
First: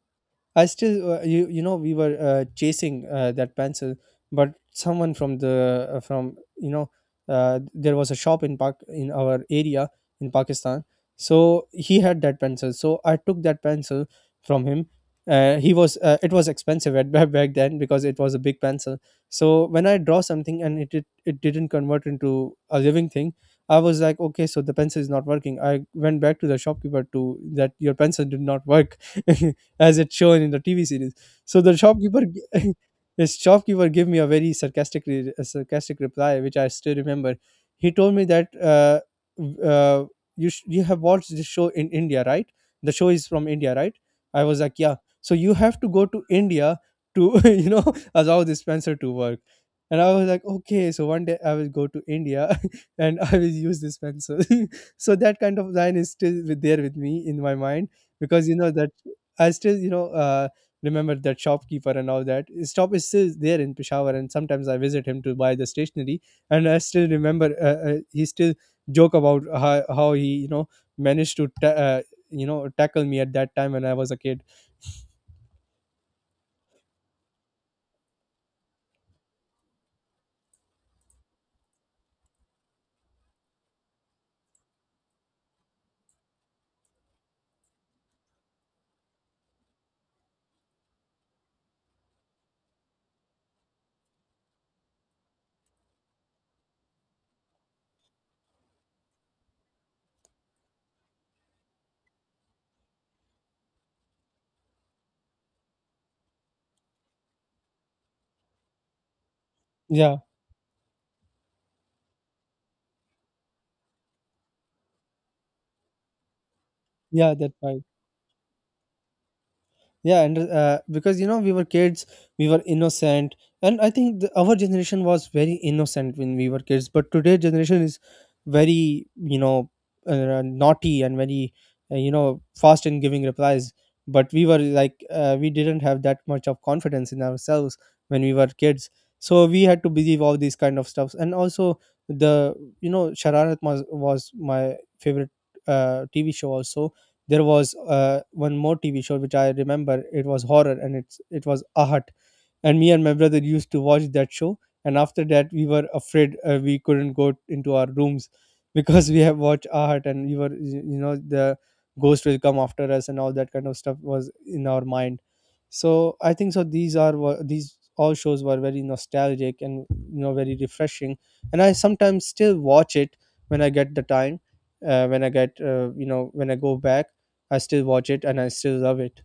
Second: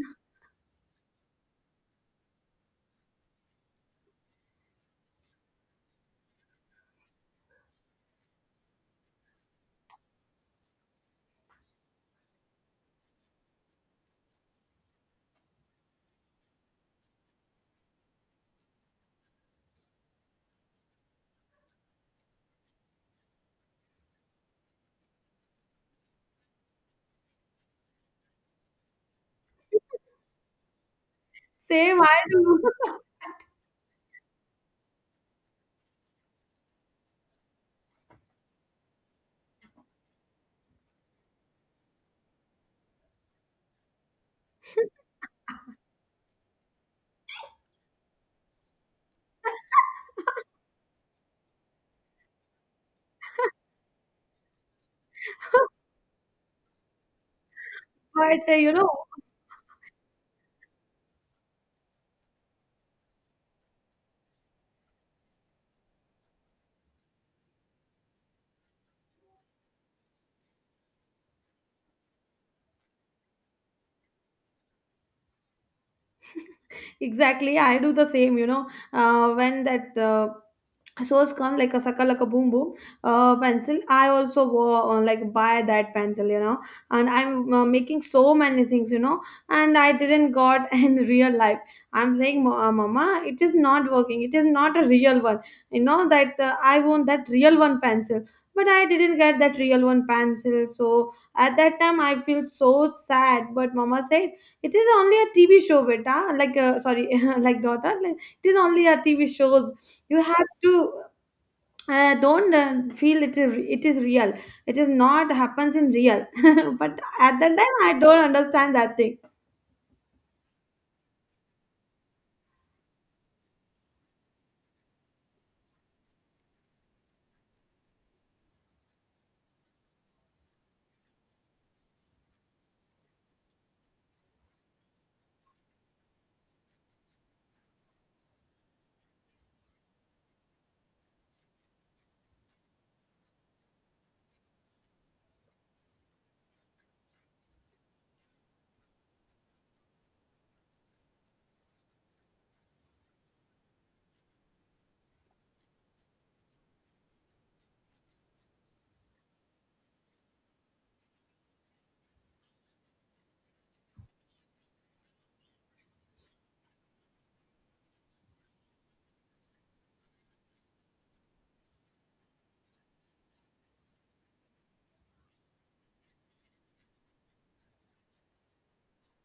[SPEAKER 1] I still, uh, you you know, we were uh, chasing uh, that pencil. But someone from the uh, from you know, uh, there was a shop in Pak in our area in Pakistan. So he had that pencil, so I took that pencil from him. Uh, he was uh, it was expensive at back back then because it was a big pencil. So when I draw something and it it, it didn't convert into a living thing, I was like, okay, so the pencil is not working. I went back to the shopkeeper to, that your pencil did not work. As it's shown in the T V series. So the
[SPEAKER 2] same I
[SPEAKER 1] shopkeeper,
[SPEAKER 2] do.
[SPEAKER 1] g- his shopkeeper gave me a very sarcastic, re- a sarcastic reply, which I still remember. He told me that uh, w- uh, you sh- you have watched this show in India, right? The show is from India, right? I was like, yeah. So you have to go to India to you know, allow this Spencer to work. And I was like, okay, so one day I will go to India and I will use this pencil. So that kind of line is still with, there with me in my mind,
[SPEAKER 2] But
[SPEAKER 1] because,
[SPEAKER 2] uh,
[SPEAKER 1] you know,
[SPEAKER 2] you know.
[SPEAKER 1] that I still, you know, uh, remember that shopkeeper and all that. His shop is still there in Peshawar, and sometimes I visit him to buy the stationery. And I still remember uh, uh, he still joke about how, how he, you know, managed to, ta- uh, you know, tackle me at that time when I was a kid.
[SPEAKER 2] Exactly, I do the same, you know. Uh, when that uh, source come, like a sucker, like a boom boom uh, pencil, I also go on like buy that pencil, you know, and I'm uh, making so many things, you know, and I didn't got in real life. I'm saying, "Ma- uh, mama, it is not working, it is not a real one. You know that uh, I want that real one pencil." But I didn't get that real one pencil, so at that time I feel so sad. But mama said it is only a T V show, beta. Like, uh, sorry, like daughter. Like, it is only a T V shows.
[SPEAKER 1] Yeah,
[SPEAKER 2] You have to uh, don't uh, feel it is it is real. It is not happens in real. But
[SPEAKER 1] yeah,
[SPEAKER 2] at
[SPEAKER 1] that's
[SPEAKER 2] that time,
[SPEAKER 1] right.
[SPEAKER 2] I don't understand that thing.
[SPEAKER 1] Yeah, and uh, because you know we were kids, we were innocent. And I think the, our generation was very innocent when we were kids, but today generation is very, you know, uh, naughty and very, uh, you know, fast in giving replies. But we were like, uh, we didn't have that much of confidence in ourselves when we were kids, so we had to believe all these kind of stuffs. And also the, you know, Shararat was, was my favorite uh, TV show also. There was uh, one more TV show which I remember, it was horror, and it's it was Ahat. And me and my brother used to watch that show, and after that we were afraid. Uh, we couldn't go into our rooms because we have watched art and we were, you you know, the ghost will come after us and all that kind of stuff was in our mind. So I think so, these are wha- these all shows were very nostalgic and, you know, very refreshing. And I sometimes still watch it when I get the time. Uh, when I get, uh, you know, when I go back, I still watch it and I still love it.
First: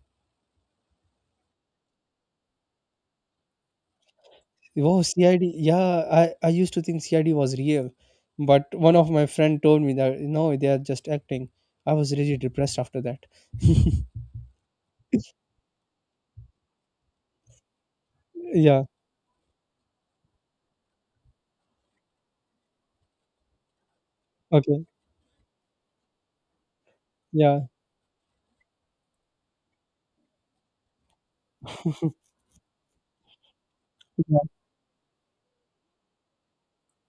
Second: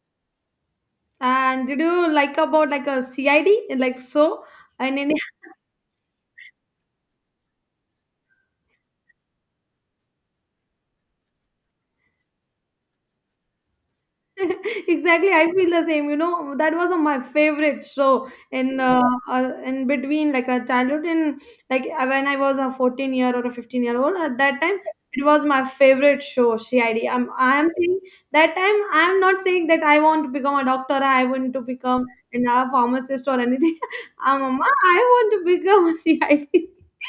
[SPEAKER 2] And did you like about like a C I D like so in
[SPEAKER 1] Oh,
[SPEAKER 2] India?
[SPEAKER 1] C I D. Yeah, I, I used to think C I D was real, but one of my friend told me that no, they are just acting. I was really depressed after that.
[SPEAKER 2] Exactly, I feel the same, you know. That was uh, my favorite show in
[SPEAKER 1] Yeah.
[SPEAKER 2] uh, uh, in between like a childhood and like uh, when I was a fourteen year or a fifteen year old. At that time
[SPEAKER 1] Okay.
[SPEAKER 2] it was my favorite show, CID. i'm
[SPEAKER 1] Yeah.
[SPEAKER 2] i'm saying that time I'm not saying that I want to become a doctor, I want to become an, a pharmacist or anything. Uh, mama, I want to become a CID.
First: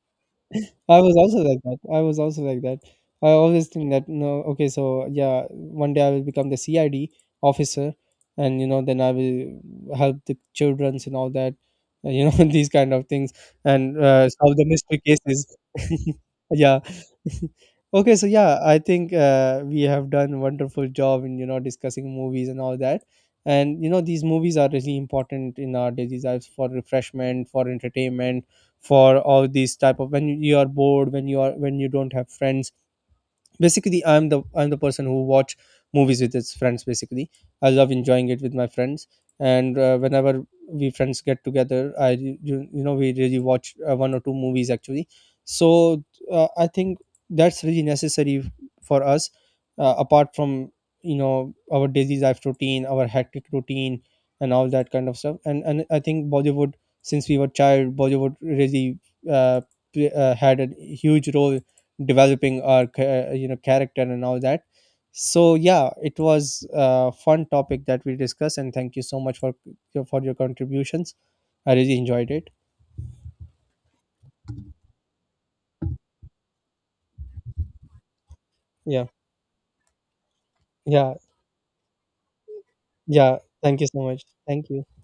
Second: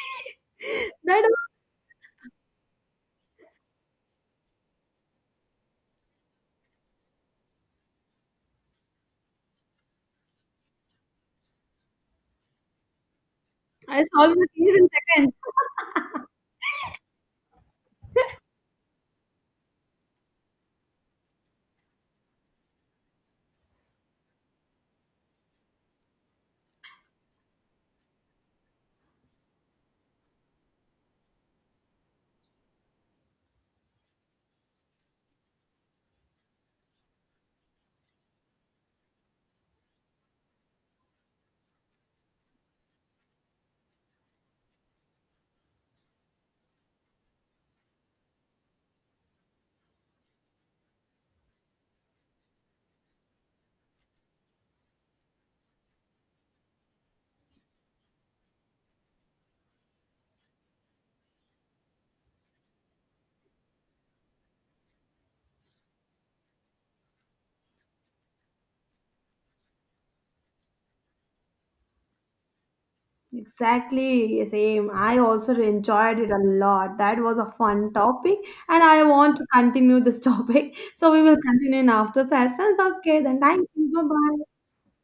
[SPEAKER 1] I was
[SPEAKER 2] That
[SPEAKER 1] also
[SPEAKER 2] was,
[SPEAKER 1] like that. I was also like that. I always think that no, okay, so yeah, one day I will become the C I D officer, and you know, then I will help the childrens and all that, uh, you know, these kind of things, and
[SPEAKER 2] I
[SPEAKER 1] uh,
[SPEAKER 2] solved the
[SPEAKER 1] solve the
[SPEAKER 2] case in
[SPEAKER 1] mystery
[SPEAKER 2] seconds.
[SPEAKER 1] cases. Yeah. Okay, so yeah, I think uh, we have done a wonderful job in, you know, discussing movies and all that, and you know, these movies are really important in our daily lives, for refreshment, for entertainment, for all these type of, when you are bored, when you are, when you don't have friends. Basically i'm the I'm the person who watch movies with his friends, basically. I love enjoying it with my friends. And uh, whenever we friends get together, I you, you know, we really watch uh, one or two movies actually. So uh, I think that's really necessary for us, uh, apart from, you know, our daily life routine, our hectic routine and all that kind of stuff. And and I think Bollywood, since we were child, Bollywood really uh, play- uh, had a huge role developing our cha- you know, character and all that. So yeah, it was a fun topic that we discussed, and thank you so much for for your contributions. I really enjoyed it.
[SPEAKER 2] Exactly, same. I also enjoyed it a lot. That was a fun topic, and I
[SPEAKER 1] Yeah,
[SPEAKER 2] want to continue this topic. So
[SPEAKER 1] yeah,
[SPEAKER 2] we will continue in after sessions. Okay,
[SPEAKER 1] yeah,
[SPEAKER 2] then thank
[SPEAKER 1] thank you
[SPEAKER 2] you.
[SPEAKER 1] so
[SPEAKER 2] Bye
[SPEAKER 1] much,
[SPEAKER 2] bye.
[SPEAKER 1] thank you.